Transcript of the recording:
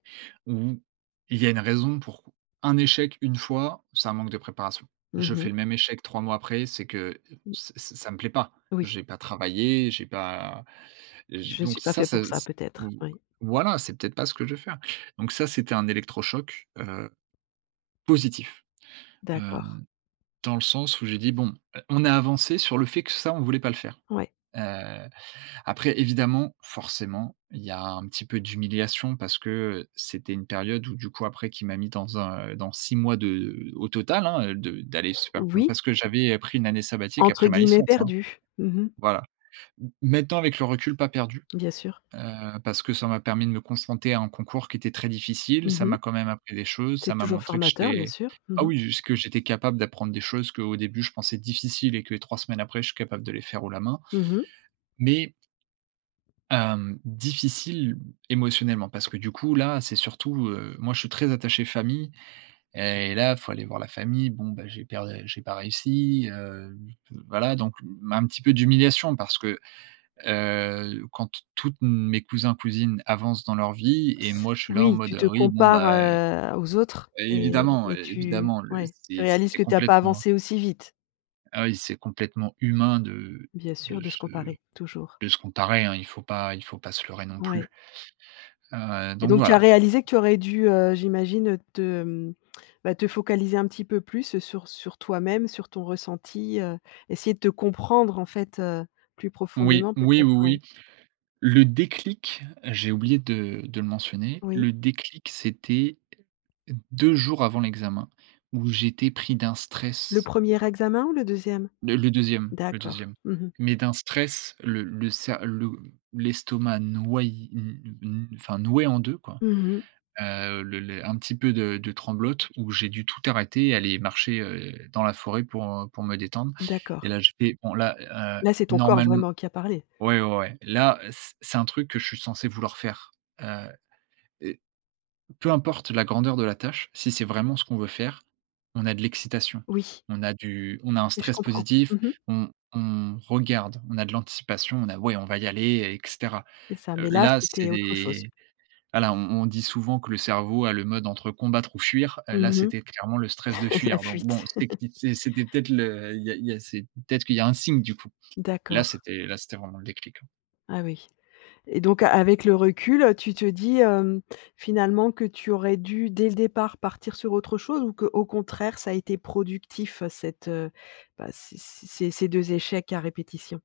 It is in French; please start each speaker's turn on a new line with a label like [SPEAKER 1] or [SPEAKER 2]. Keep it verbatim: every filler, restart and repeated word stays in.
[SPEAKER 1] Mmh mh. Il y a une raison pour un échec une fois, c'est un manque de préparation. Je
[SPEAKER 2] Mmh
[SPEAKER 1] fais
[SPEAKER 2] mh.
[SPEAKER 1] le même échec trois mois après, c'est que
[SPEAKER 2] Mmh.
[SPEAKER 1] ç ç ça me plaît pas.
[SPEAKER 2] Oui.
[SPEAKER 1] J'ai pas travaillé, j'ai pas je
[SPEAKER 2] «Je
[SPEAKER 1] donc
[SPEAKER 2] suis pas
[SPEAKER 1] ça
[SPEAKER 2] fait pour
[SPEAKER 1] c'est
[SPEAKER 2] ça,
[SPEAKER 1] c v
[SPEAKER 2] peut-être». Oui.
[SPEAKER 1] voilà, c'est peut-être pas ce que je veux faire. Donc ça, c'était un électrochoc, heu, positif,
[SPEAKER 2] D'accord.
[SPEAKER 1] hem, dans le sens où j'ai dit: «Bon, heu, on a avancé sur le fait que ça, on voulait pas le faire».
[SPEAKER 2] Ouais.
[SPEAKER 1] Heu, après évidemment, forcément, il y a un petit peu d'humiliation parce que, heu, c'était une période où du coup, après qui m'a mis dans un, heu, dans six mois de heu, au total, hein, heu, de d'aller se faire bon,
[SPEAKER 2] Oui.
[SPEAKER 1] parce que j'avais, heu, pris une année sabbatique
[SPEAKER 2] Entre
[SPEAKER 1] après ma
[SPEAKER 2] guillemets
[SPEAKER 1] licence, hein.
[SPEAKER 2] «perdus». Mmh mh.
[SPEAKER 1] Voilà, m maintenant avec le recul, pas «perdus»,
[SPEAKER 2] Bien sûr.
[SPEAKER 1] heu, parce que ça m'a permis de me concenter à un concours qui était très difficile.
[SPEAKER 2] Mmh
[SPEAKER 1] Ça
[SPEAKER 2] mh.
[SPEAKER 1] m'a quand même appris des choses, ça
[SPEAKER 2] C'est
[SPEAKER 1] m'a
[SPEAKER 2] toujours
[SPEAKER 1] montré que
[SPEAKER 2] formateur, bien
[SPEAKER 1] j'étais
[SPEAKER 2] sûr. Mmh
[SPEAKER 1] ah
[SPEAKER 2] mh.
[SPEAKER 1] oui, jusque j'étais capable d'apprendre des choses qu'au début je pensais difficiles et que trois semaines après je suis capable de les faire haut la main
[SPEAKER 2] Mmh mh.
[SPEAKER 1] mais hem difficile émotionnellement, parce que du coup, là, c'est surtout heu, moi, je suis très attaché famille et là, il faut aller voir la famille. Bon bah, j'ai perd j'ai pas réussi, heu, voilà. Donc, mmh, un petit peu d'humiliation parce que, heu, quand t tous mes cousins, cousines avancent dans leur vie et moi je suis là en
[SPEAKER 2] Oui,
[SPEAKER 1] mode,
[SPEAKER 2] tu
[SPEAKER 1] heu,
[SPEAKER 2] te
[SPEAKER 1] oui, bon
[SPEAKER 2] compares,
[SPEAKER 1] bah, heu
[SPEAKER 2] heu, aux autres et
[SPEAKER 1] Évidemment,
[SPEAKER 2] et tu
[SPEAKER 1] évidemment le
[SPEAKER 2] ouais, tu
[SPEAKER 1] c'est
[SPEAKER 2] réalises
[SPEAKER 1] c'est
[SPEAKER 2] que tu as pas
[SPEAKER 1] complètement
[SPEAKER 2] avancé aussi vite.
[SPEAKER 1] ah oui, c'est complètement humain de
[SPEAKER 2] Bien
[SPEAKER 1] de
[SPEAKER 2] sûr, de se
[SPEAKER 1] se
[SPEAKER 2] comparer. Toujours.
[SPEAKER 1] de se comparer, hein, il faut pas il faut pas se leurrer non
[SPEAKER 2] Ouais.
[SPEAKER 1] plus. Heu,
[SPEAKER 2] Et
[SPEAKER 1] donc
[SPEAKER 2] donc, tu as
[SPEAKER 1] voilà.
[SPEAKER 2] réalisé que tu aurais dû, heu, j'imagine te, hem, bah, te focaliser un petit peu plus sur sur toi-même, sur ton ressenti, heu, essayer de te comprendre, en fait, heu, plus
[SPEAKER 1] Oui.
[SPEAKER 2] profondément,
[SPEAKER 1] Oui, oui,
[SPEAKER 2] peut-être, ouais.
[SPEAKER 1] oui. Le déclic, j'ai oublié de de le mentionner.
[SPEAKER 2] Oui.
[SPEAKER 1] Le déclic, c'était deux jours avant l'examen où j'étais pris d'un
[SPEAKER 2] Le
[SPEAKER 1] stress.
[SPEAKER 2] premier examen ou le deuxième?
[SPEAKER 1] Le le deuxième, le
[SPEAKER 2] D'accord.
[SPEAKER 1] deuxième.
[SPEAKER 2] Mmh mh.
[SPEAKER 1] Mais d'un stress, le le sa le l'estomac noyé n n enfin, noué en deux quoi.
[SPEAKER 2] Mmh mh.
[SPEAKER 1] Heu, le le un petit peu de de tremblote où j'ai dû tout arrêter, aller marcher, heu, dans la forêt pour, heu, pour me détendre. Et
[SPEAKER 2] D'accord.
[SPEAKER 1] là, je fais: «Bon là, heu,
[SPEAKER 2] Là c'est ton corps,
[SPEAKER 1] normalem»
[SPEAKER 2] vraiment, qui a parlé.
[SPEAKER 1] Ouais, ouais, ouais, là, c c'est un truc que je suis censé vouloir faire. Heu, et peu importe la grandeur de la tâche, si c'est vraiment ce qu'on veut faire, on a de l'excitation,
[SPEAKER 2] Oui.
[SPEAKER 1] on a du on a un
[SPEAKER 2] Oui, je
[SPEAKER 1] stress
[SPEAKER 2] comprends.
[SPEAKER 1] positif,
[SPEAKER 2] Mmh mh.
[SPEAKER 1] on on regarde, on a de l'anticipation, on a ouais, on va y aller, et cetera.
[SPEAKER 2] C'est ça,
[SPEAKER 1] Heu,
[SPEAKER 2] mais là,
[SPEAKER 1] là,
[SPEAKER 2] c'était autre chose.
[SPEAKER 1] c'est, voilà on on dit souvent que le cerveau a le mode entre combattre ou fuir.
[SPEAKER 2] Mmh,
[SPEAKER 1] Là,
[SPEAKER 2] mmh, mmh.
[SPEAKER 1] c'était clairement le stress de
[SPEAKER 2] La
[SPEAKER 1] fuir. Donc bon
[SPEAKER 2] fuite.
[SPEAKER 1] techni c c'était peut-être le il y a il y a c'est peut-être qu'il y a un signe, du coup. Là,
[SPEAKER 2] D'accord.
[SPEAKER 1] c'était là, c'était vraiment le déclic.
[SPEAKER 2] Ah oui. Et donc, avec le recul, tu te dis, hem, finalement, que tu aurais dû dès le départ partir sur autre chose ou qu'au contraire ça a été productif cette, heu, bah, ces ces ces ces deux échecs à répétition?